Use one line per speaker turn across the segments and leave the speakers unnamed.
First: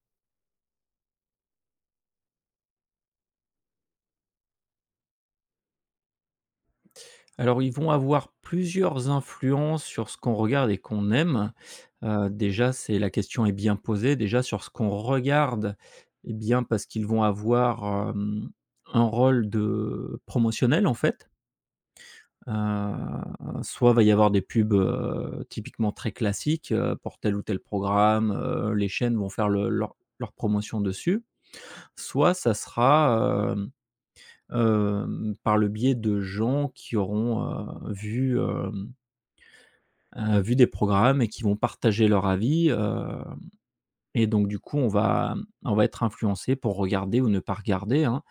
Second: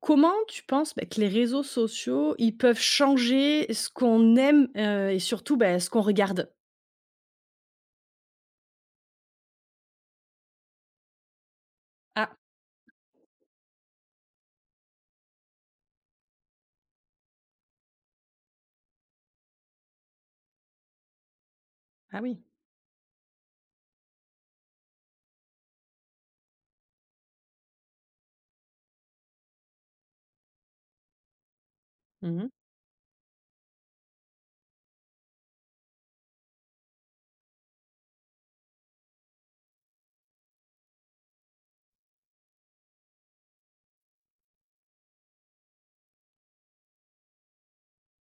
Comment tu penses, que les réseaux sociaux, ils peuvent changer ce qu'on aime, et surtout, ce qu'on regarde?
Alors, ils vont avoir plusieurs influences sur ce qu'on regarde et qu'on aime.
Ah!
Déjà, c'est la question est bien posée. Déjà sur ce qu'on regarde, eh bien, parce qu'ils vont avoir, un rôle de promotionnel, en fait.
Ah oui.
Heu, Soit va y avoir des pubs, typiquement très classiques, pour tel ou tel programme, les chaînes vont faire le leur leur promotion dessus. Soit
Mmh.
ça sera, par le biais de gens qui auront, heu, vu, vu des programmes et qui vont partager leur avis, et donc du coup, on va être influencé pour regarder ou ne pas regarder, hein.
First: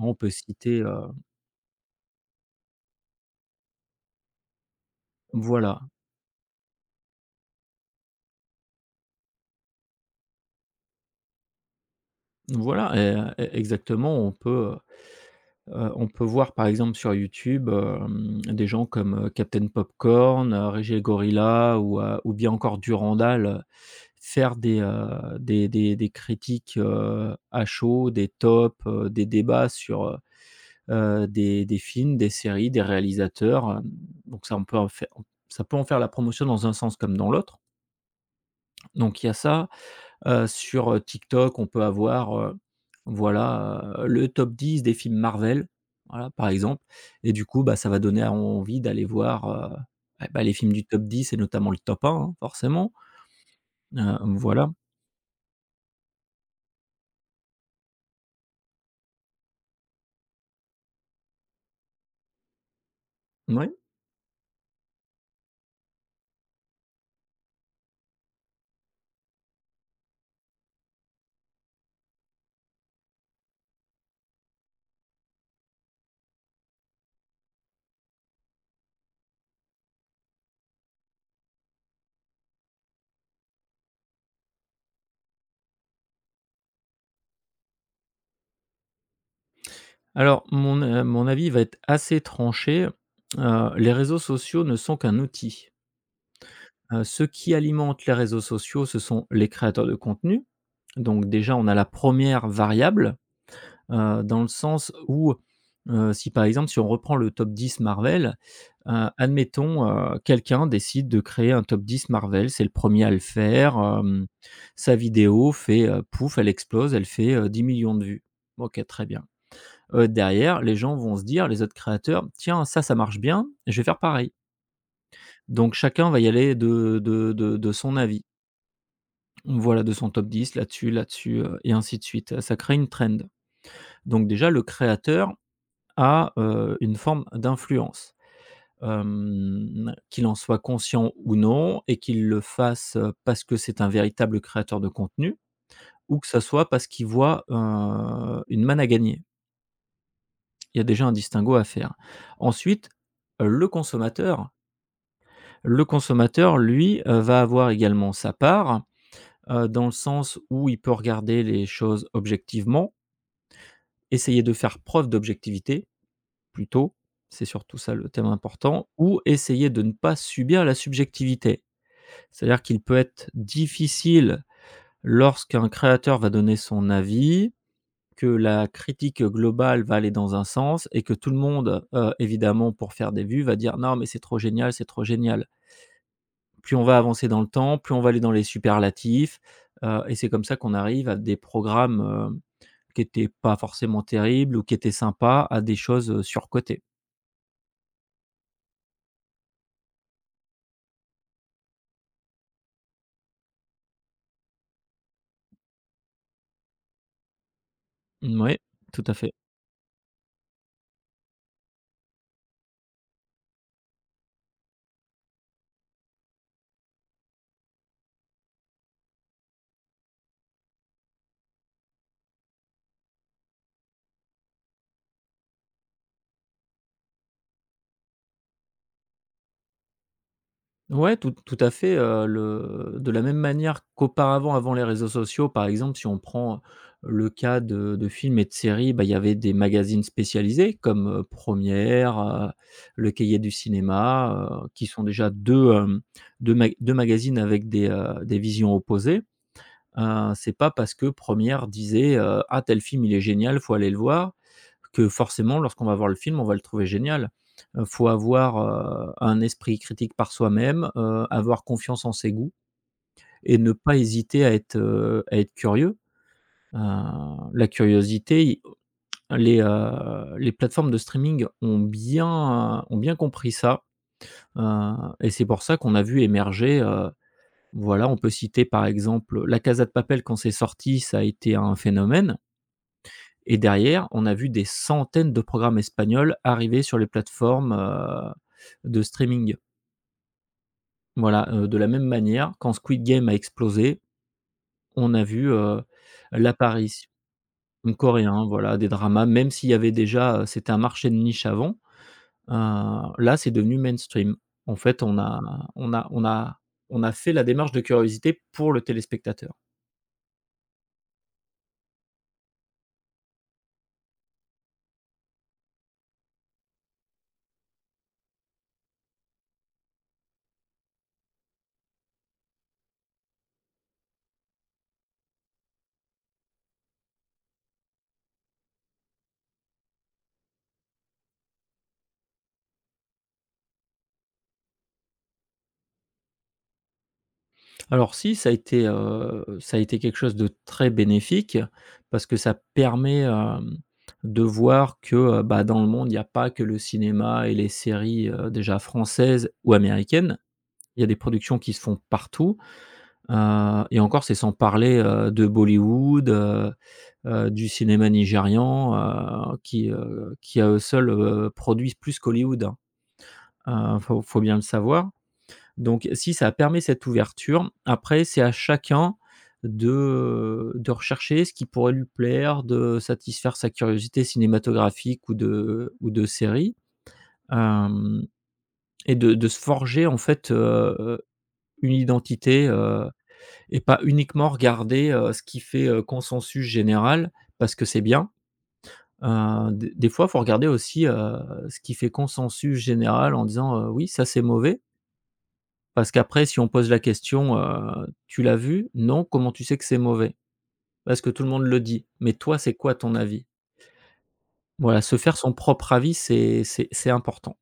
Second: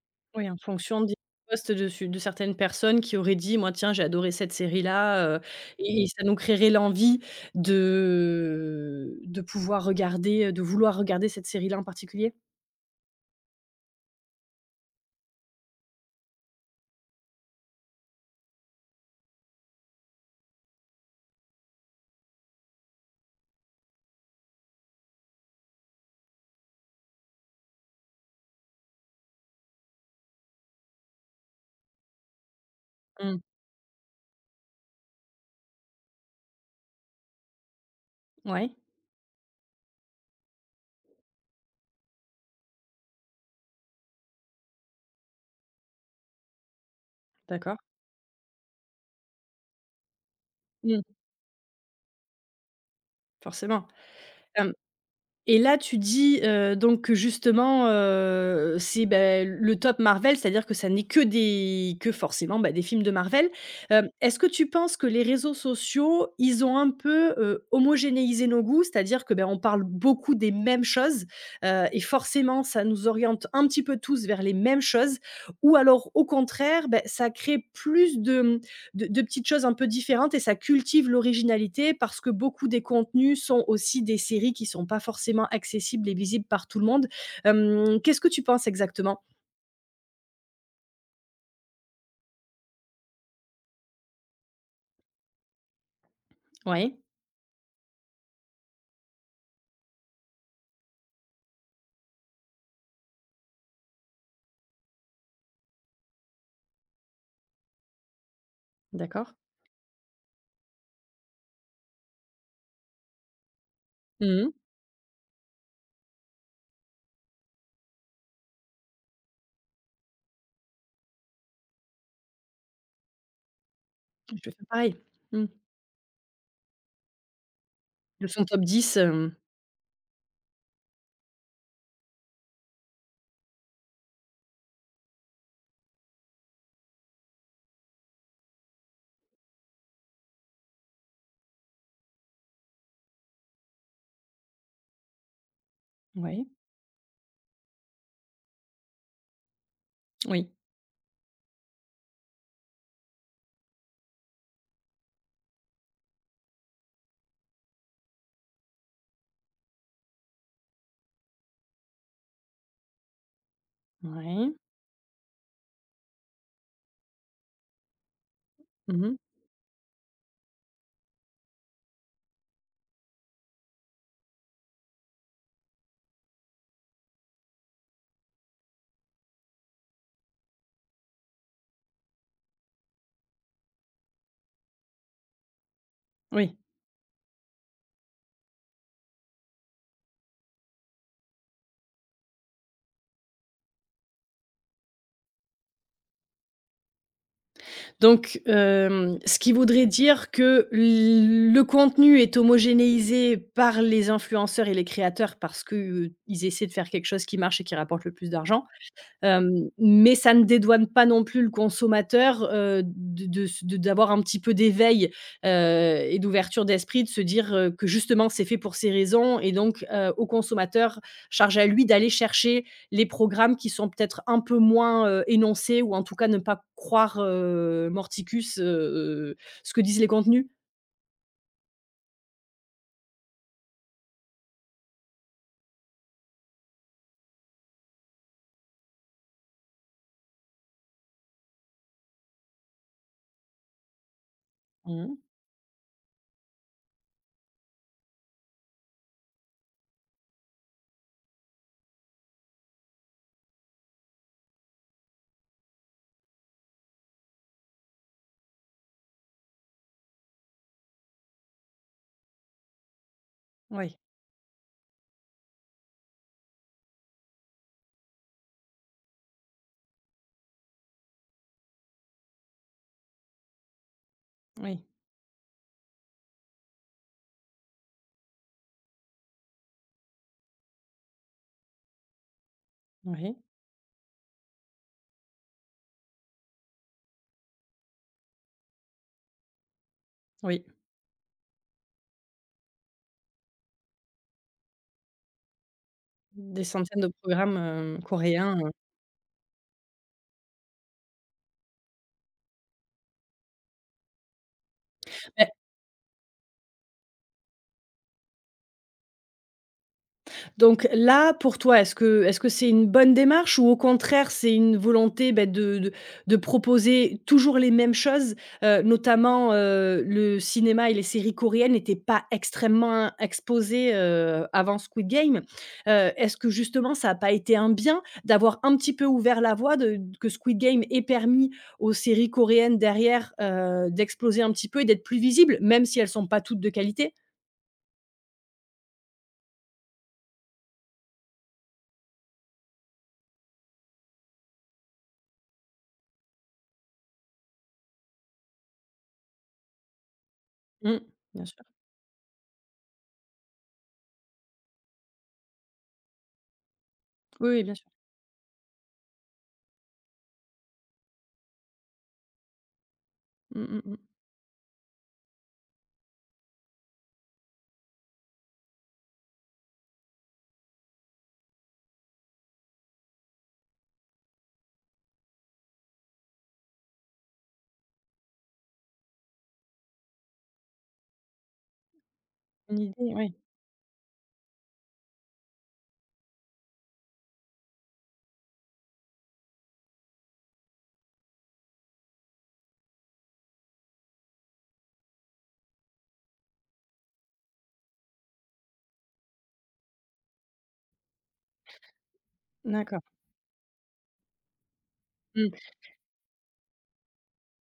On peut
Oui, en
citer,
fonction des posts de certaines personnes qui auraient dit: «Moi, tiens, j'ai adoré cette série-là»,
voilà,
et ça nous créerait l'envie de pouvoir regarder, de vouloir regarder cette série-là en particulier?
voilà. Et exactement, on peut voir par exemple sur YouTube, des gens comme, Captain Popcorn, Régé Gorilla ou bien encore Durandal, faire des critiques, à chaud, des tops, des débats sur, des films, des séries, des
Mmh.
réalisateurs, donc ça peut en faire la promotion dans un sens comme dans l'autre.
Ouais.
Donc il y a ça, sur, TikTok, on peut avoir, voilà, le top 10 des films Marvel, voilà, par exemple. Et du coup, bah,
D'accord.
ça va donner envie d'aller voir, eh bah, les films du top
Mmh.
10 et notamment le top un, hein, forcément,
Forcément.
voilà.
Et là, tu dis, donc que justement, c'est, le top Marvel, c'est-à-dire que ça n'est que des que forcément, des films de Marvel.
Oui.
Est-ce que tu penses que les réseaux sociaux, ils ont un peu, homogénéisé nos goûts? C'est-à-dire que, on parle beaucoup des mêmes choses, et forcément, ça nous oriente un petit peu tous vers les mêmes choses? Ou alors, au contraire, ça crée plus de, de petites choses un peu différentes et ça cultive l'originalité parce que beaucoup des contenus sont aussi des séries qui sont pas forcément accessibles et visibles par tout le monde. Qu'est-ce que tu penses exactement?
Alors mon avis va être assez tranché, les réseaux sociaux ne sont qu'un outil.
Ouais,
Ceux qui alimente les réseaux sociaux, ce sont les créateurs de contenu. Donc déjà, on a la première variable, dans le sens où, si par exemple, si on reprend le top 10 Marvel,
d'accord.
admettons, quelqu'un décide de créer un top 10 Marvel, c'est le premier à le faire,
Mmh.
sa vidéo fait, pouf, elle explose, elle fait, 10 000 de vues. OK, très bien. Derrière, les gens vont se dire, les autres créateurs: «Tiens, ça marche bien, je vais faire pareil».
Je vais faire pareil. Mmh.
Donc chacun va y aller de son avis.
De son top 10. Hem
Voilà, de son top 10 là-dessus, là-dessus, et ainsi de suite. Ça crée une trend. Donc déjà, le créateur a, une forme d'influence. Qu'il en soit conscient ou non et qu'il le fasse, parce que c'est un véritable créateur de contenu ou que ça
Ouais,
soit parce qu'il voit, une manne à gagner.
oui.
Il y a déjà un distinguo à faire. Ensuite, heu, le consommateur le consommateur, lui, va avoir également sa part, dans le sens où il peut regarder les choses objectivement. Essayer de
Ouais.
faire preuve d'objectivité, plutôt, c'est surtout ça le thème important,
Mmh.
ou essayer de ne pas subir la subjectivité. C'est-à-dire qu'il peut être difficile lorsqu'un créateur va donner son avis, que la critique globale va aller dans un sens et que tout le monde, évidemment pour faire des vues va dire: «Non mais c'est trop génial, c'est trop génial».
Oui.
Plus on va avancer dans le temps, plus on va aller dans les superlatifs, et c'est comme ça qu'on arrive à des programmes, qui étaient pas forcément terribles ou qui étaient sympas à des choses, surcotées.
Donc, ce qui voudrait dire que l le contenu est homogénéisé par les influenceurs et les créateurs parce qu'ils essaient de faire quelque chose qui marche et qui rapporte le plus
Mouais,
d'argent.
tout à fait.
Mais ça ne dédouane pas non plus le consommateur, de d'avoir un petit peu d'éveil, heu et d'ouverture d'esprit, de se dire, que justement c'est fait pour ces raisons et donc, au consommateur, charge à lui d'aller chercher les programmes qui sont peut-être un peu moins, énoncés ou en tout cas ne pas croire, morticus, heu, ce que disent les contenus.
Ouais, tout tout à fait, le de la même manière qu'auparavant, avant les réseaux sociaux, par exemple, si on prend le cas de films et de séries, bah, il y avait des magazines spécialisés comme, Première, Le Cahier du cinéma, qui sont
Mmh.
déjà 2 mag 2 magazines avec des visions opposées. C'est pas parce que Première disait, «Ah tel film il est génial, faut aller le voir», que forcément lorsqu'on va voir le film, on va le trouver génial. Faut avoir, un esprit critique par soi-même, avoir confiance en ses goûts et ne pas
Oui,
hésiter à être, curieux. Heu, la curiosité, les plateformes de streaming ont bien compris ça, heu
oui,
et c'est pour ça qu'on a vu émerger, voilà, on peut citer par exemple La Casa de Papel quand c'est sorti, ça a été un phénomène
oui,
et derrière, on a vu des centaines de programmes espagnols arriver sur les plateformes, de streaming.
oui.
Voilà, de la même manière, quand Squid Game a explosé, on a vu,
Des centaines de
l'apparition
programmes,
coréen,
coréens,
voilà, des dramas, même s'il y avait déjà, c'était un marché de niche avant. Là, c'est devenu mainstream. En fait,
heu
on a fait la démarche de curiosité pour le téléspectateur.
Donc là, pour toi, est-ce que c'est une bonne démarche ou au contraire, c'est une volonté, de proposer toujours les mêmes choses? Notamment, le cinéma et les séries coréennes n'étaient pas extrêmement exposées, avant Squid Game. Est-ce que justement, ça n'a pas été un bien d'avoir un petit peu ouvert la voie de que Squid Game ait permis aux séries coréennes derrière, d'exploser un petit peu et d'être plus visibles, même si elles sont pas toutes de qualité?
Alors si, ça a été, quelque chose de très bénéfique parce que ça permet, de voir que, bah, dans le monde, il n'y a pas que le cinéma et les séries, déjà françaises ou américaines.
Mmh.
Il y a des
Bien
productions
sûr.
qui se font partout. Et encore, c'est sans parler, de Bollywood,
Oui, oui,
du
bien sûr.
cinéma nigérian, qui à eux seuls, produisent plus qu'Hollywood, hein.
Mmh, mmh, mmh.
Faut bien le savoir. Donc si ça permet cette ouverture, après c'est à chacun de, de rechercher ce qui pourrait lui plaire, de satisfaire sa curiosité cinématographique ou de série, hem et de se forger en fait, une identité,
Une idée, oui.
et pas uniquement regarder, ce qui fait, consensus général parce que c'est bien. Des fois, il faut regarder aussi, ce qui fait consensus général en disant, «Oui, ça, c'est mauvais», parce qu'après si on pose la question, «Tu l'as vu? Non, comment tu sais que c'est mauvais ?» parce que tout le monde le dit. Mais toi, c'est quoi
D'accord.
ton avis? Voilà, se faire son
Mmh.
propre avis, c'est important.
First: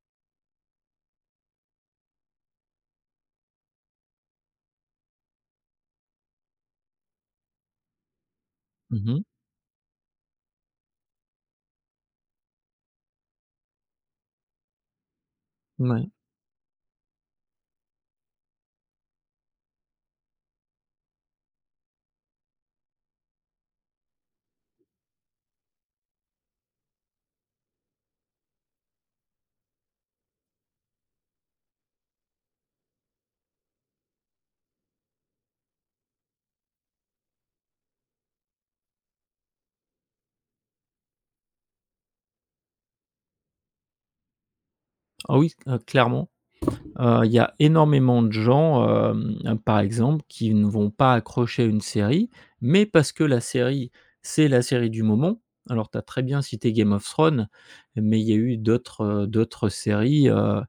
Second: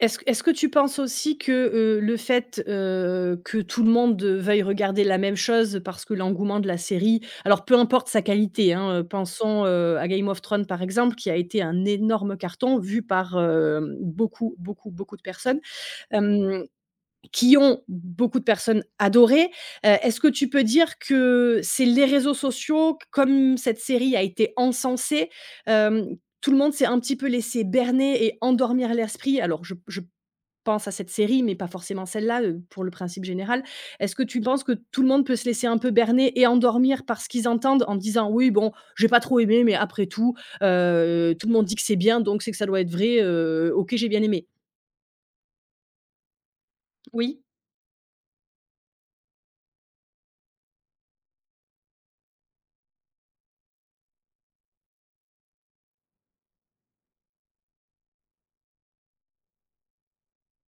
Est-ce que tu penses aussi que, le fait, que tout le monde, veuille regarder la même chose parce que l'engouement de la série alors peu importe sa qualité, hein,
Mmh mh.
pensons, à Game of Thrones par exemple qui a été un énorme carton vu par, beaucoup, beaucoup, beaucoup de personnes.
Ouais.
Qui ont beaucoup de personnes adorées. Est-ce que tu peux dire que c'est les réseaux sociaux, comme cette série a été encensée, euh, tout le monde s'est un petit peu laissé berner et endormir l'esprit? Alors, je pense à cette série, mais pas forcément celle-là, pour le principe général. Est-ce que tu penses que tout le monde peut se laisser un peu berner et endormir par ce qu'ils entendent en disant oui, bon, j'ai pas trop aimé, mais après tout, tout le monde dit que c'est bien, donc c'est que ça doit être vrai. Ok, j'ai bien aimé.
Ah oui, clairement. Il y
Oui.
a énormément de gens, par exemple, qui ne vont pas accrocher à une série, mais parce que la série, c'est la série du moment. Alors, tu as très bien cité Game of Thrones, mais il y a eu d'autres, séries,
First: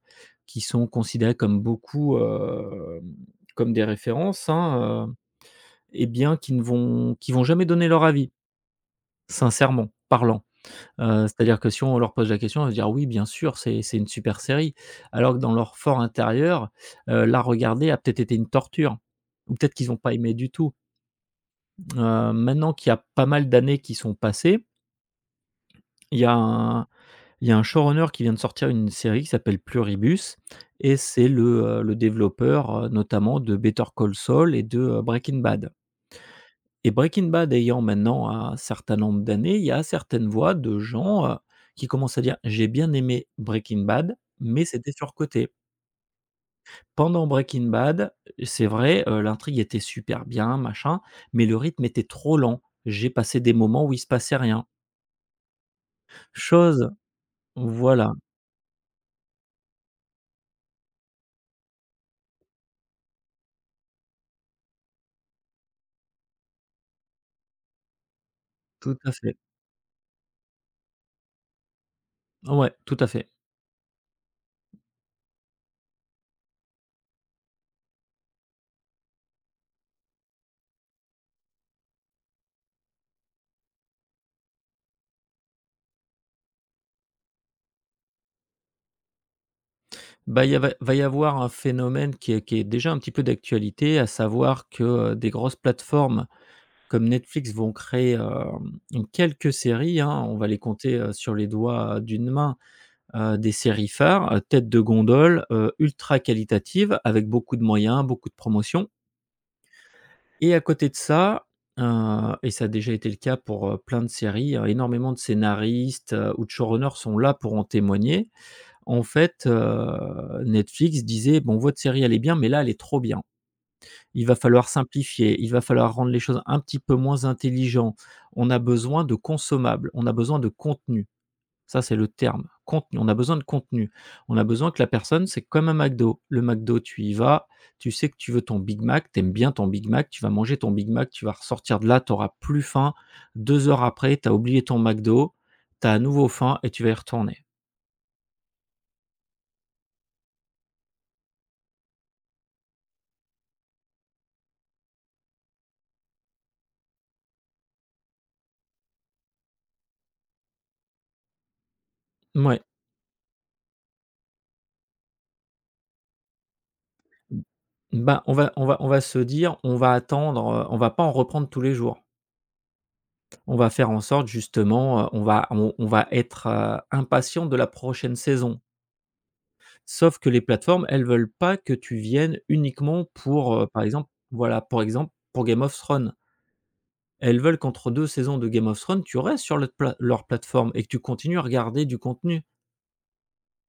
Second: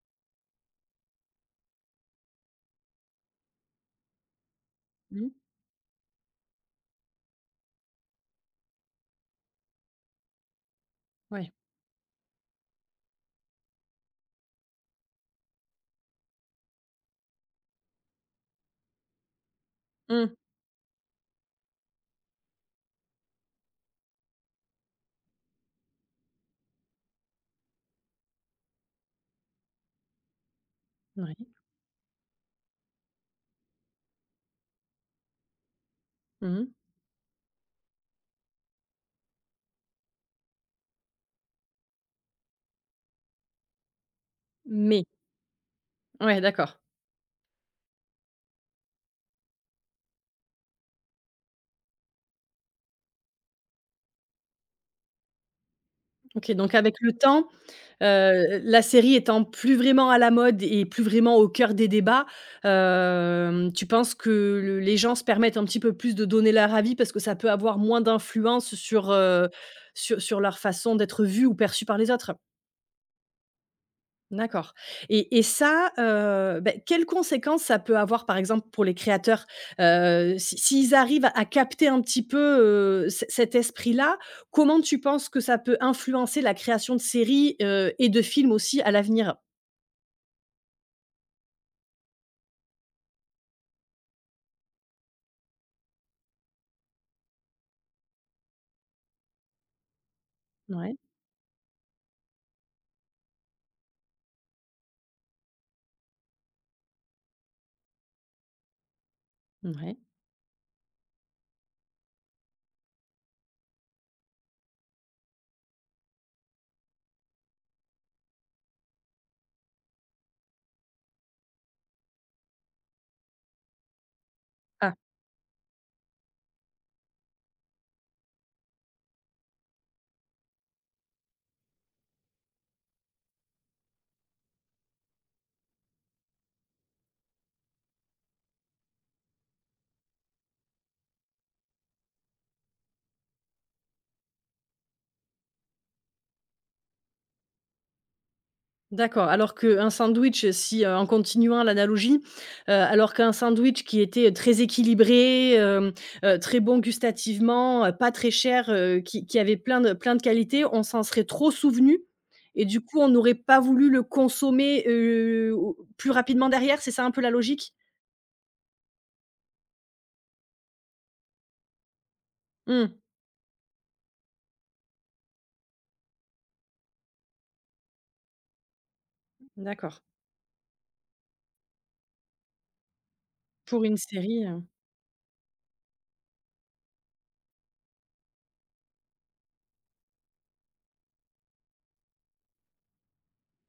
qui sont considérées comme beaucoup, comme des références, hein,
Mhm.
et bien qui vont jamais donner leur avis, sincèrement parlant.
Ouais.
C'est-à-dire que si on leur pose la question, ils vont dire: «Oui, bien sûr, c'est une super série». Alors que dans leur fort intérieur, la regarder a peut-être été une torture ou peut-être qu'ils n'ont pas aimé
Mhm.
du tout. Maintenant qu'il y a pas mal d'années qui sont passées, il y a un il y a un showrunner qui vient de sortir une série qui s'appelle Pluribus et c'est
Ouais.
le développeur, notamment de Better Call Saul et de, Breaking Bad.
Mhm.
Et Breaking Bad ayant maintenant un certain nombre d'années, il y a certaines voix de gens, qui commencent à dire: «J'ai bien aimé Breaking Bad, mais c'était
Mais
surcoté.
ouais, d'accord.
Pendant Breaking Bad, c'est vrai, l'intrigue était super bien, machin, mais le rythme était trop lent. J'ai passé des moments où il se passait rien».
OK, donc
Chose
avec le temps,
Voilà,
la série étant plus vraiment à la mode et plus vraiment au cœur des débats, tu penses que le les gens se permettent un petit peu plus de donner leur avis parce que ça peut avoir moins d'influence
tout
sur,
à fait.
sur leur façon d'être vue ou perçue par les autres?
Ouais, tout à fait.
D'accord. Et ça, quelles conséquences ça peut avoir, par exemple, pour les créateurs? Si s'ils arrivent à capter un petit peu, c cet esprit-là, comment tu penses que ça peut influencer la création de séries, et de films aussi à l'avenir?
Bah, il y avait va y avoir un phénomène qui est déjà un petit peu d'actualité, à savoir que, des grosses plateformes comme Netflix vont créer, quelques séries, hein, on va les compter,
Ouais.
sur les doigts d'une main, des séries phares, têtes de gondole, ultra qualitative, avec beaucoup de moyens, beaucoup de promotion.
Ouais.
Et à côté de ça, heu et ça a déjà été le cas pour, plein de séries, énormément de scénaristes, ou de showrunners sont là pour en témoigner. En fait, Netflix disait: «Bon votre série elle est bien, mais là elle est trop bien». Il va falloir
Ah.
simplifier, il va falloir rendre les choses un petit peu moins intelligentes. On a besoin de consommables, on a besoin de contenu. Ça, c'est le terme, contenu. On a besoin de contenu. On a besoin que la personne, c'est comme un McDo. Le McDo, tu y vas, tu sais que tu veux ton Big Mac, tu aimes bien ton Big Mac, tu vas manger ton Big Mac, tu vas ressortir de là, tu auras plus faim. 2 heures après, tu as oublié ton McDo, tu as à nouveau faim et tu vas y retourner.
D'accord, alors qu'un sandwich, si, en continuant l'analogie, alors qu'un sandwich qui était très équilibré, très bon gustativement, pas très cher, qui avait plein de qualités, on s'en serait trop souvenu
Ouais.
et du coup, on n'aurait pas voulu le consommer, au plus rapidement derrière, c'est ça un peu la logique?
Ben on va se dire: «On va attendre, on va pas en reprendre tous les jours».
Mmh,
On va faire en sorte justement, on va être, impatient de la prochaine saison.
d'accord.
Sauf que les plateformes, elles veulent pas que tu viennes uniquement pour, par
Pour une
exemple
série.
voilà, pour exemple, pour Game of Thrones. Elles veulent qu'entre 2 saisons de Game of Thrones, tu restes sur leur plateforme et que tu continues à regarder du contenu.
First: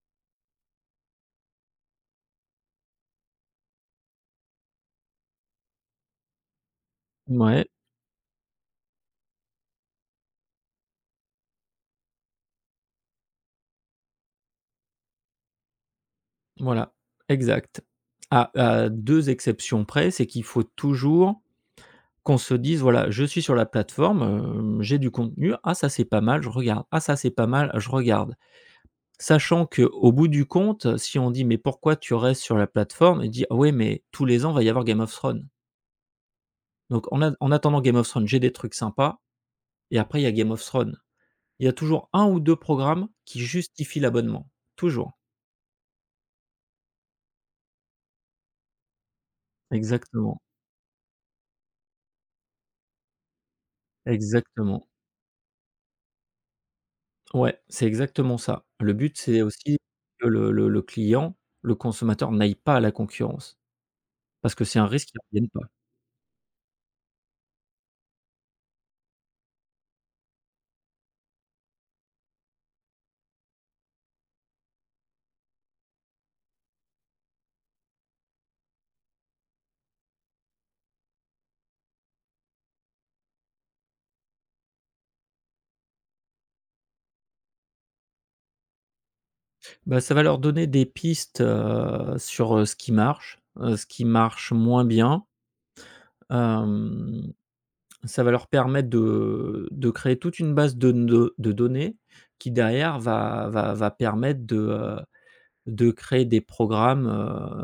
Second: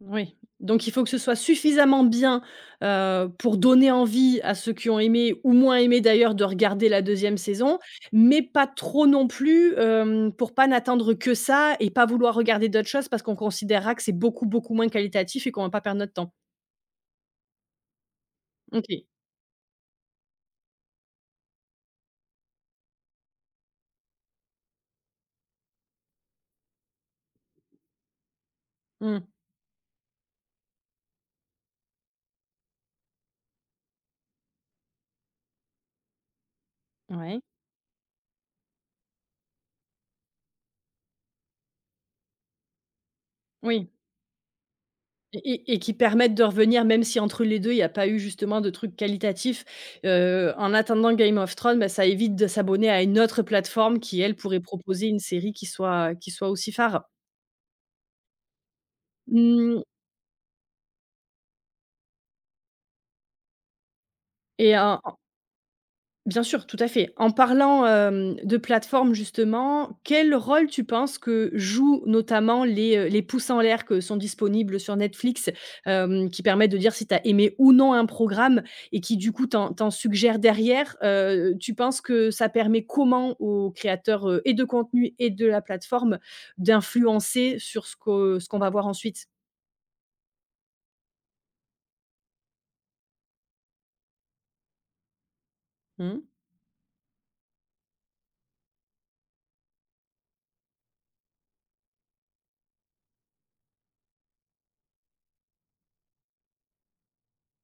Oui, donc il faut que ce soit suffisamment bien, pour donner envie à ceux qui ont aimé ou moins aimé d'ailleurs de regarder la deuxième
Ouais,
saison, mais pas trop non plus, pour pas n'attendre que ça et pas vouloir regarder d'autres choses parce qu'on considérera que c'est beaucoup, beaucoup moins qualitatif et qu'on va pas perdre notre temps.
voilà, exact. À à
OK.
2 exceptions près, c'est qu'il faut toujours qu'on se dise: «Voilà, je suis sur la plateforme, j'ai du contenu. Ah ça c'est pas mal, je regarde. Ah ça c'est pas mal, je regarde».
Mmh.
Sachant qu'au bout du compte, si on dit: «Mais pourquoi tu restes sur la plateforme ?» il dit: «Ah ouais, mais tous les ans, va y avoir Game of Thrones. Donc
Ouais.
en attendant Game of Thrones, j'ai des trucs sympas et après il y a Game of Thrones». Il y a toujours un ou deux programmes qui
Oui.
justifient l'abonnement. Toujours.
Et qui permettent de revenir, même si entre les 2 il n'y a pas eu justement de trucs qualitatifs.
Exactement,
En attendant Game of Thrones, ça évite de s'abonner à une autre plateforme qui, elle, pourrait
exactement.
proposer une série qui soit aussi phare.
Ouais, c'est exactement ça. Le but, c'est aussi
Mmh.
que le client, le consommateur n'aille pas à la concurrence. Parce que
et
c'est un
en
risque qu'ils ne reviennent pas.
Bien sûr, tout à fait. En parlant, de plateformes justement, quel rôle tu penses que jouent notamment les pouces en l'air que sont disponibles sur Netflix, qui permettent de dire si tu as aimé ou non un programme et qui du coup t'en suggèrent derrière? Tu penses que ça permet comment aux créateurs, et de contenu et de la plateforme d'influencer sur ce qu'on va voir ensuite?
Bah, ça va leur donner des pistes, sur, ce qui marche moins bien.
Mmh,
Hem, Ça va leur permettre de créer toute une base de données qui derrière va permettre de créer des programmes,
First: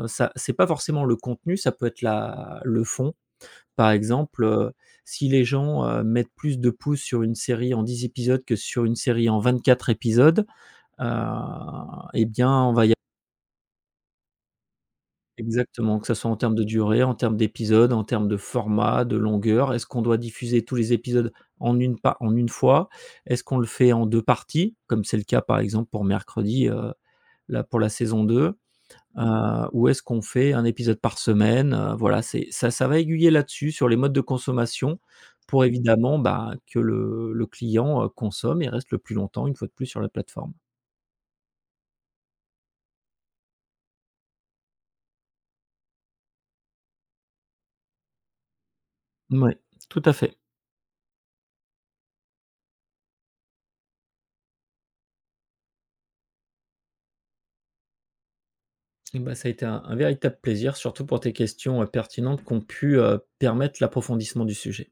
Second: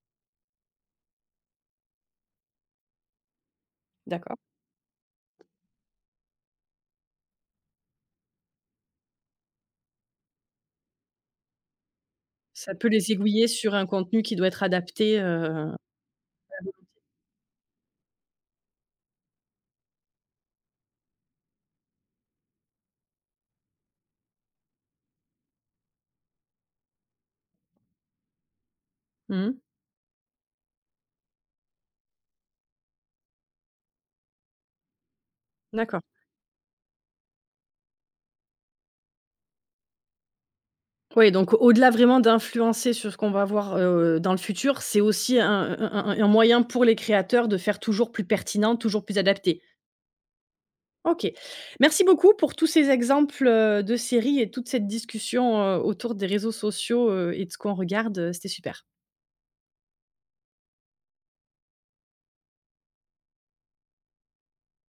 ça c'est pas forcément le contenu, ça peut être la le fond. Par
d'accord.
exemple, si les gens, mettent plus de pouces sur une série en 10 épisodes que sur une série en 24 épisodes. Heu, et bien, on
Ça
va
peut
y
les aiguiller sur un contenu qui doit être adapté,
Exactement, que ce soit en termes de durée, en termes d'épisodes, en termes de format, de longueur. Est-ce qu'on doit diffuser tous les épisodes en une fois? Est-ce qu'on le fait en 2 parties? Comme c'est le cas, par exemple, pour Mercredi, là, pour la saison deux.
mmh,
Ou est-ce qu'on fait un épisode par semaine? Voilà, c'est Ça va aiguiller là-dessus, sur les modes de consommation pour
d'accord.
évidemment, bah, que le client, consomme et reste le plus longtemps, une fois de plus, sur la plateforme.
Oui, donc au-delà vraiment d'influencer sur ce qu'on va voir, dans le futur, c'est aussi un moyen pour les créateurs de faire toujours plus pertinent, toujours plus
Oui,
adapté.
tout à fait.
OK. Merci beaucoup pour tous ces exemples, de séries et toute cette discussion, autour des réseaux sociaux, et de ce qu'on regarde, c'était super.
Et bah, ça a été un véritable plaisir, surtout pour tes questions, pertinentes qui ont pu, permettre l'approfondissement du sujet.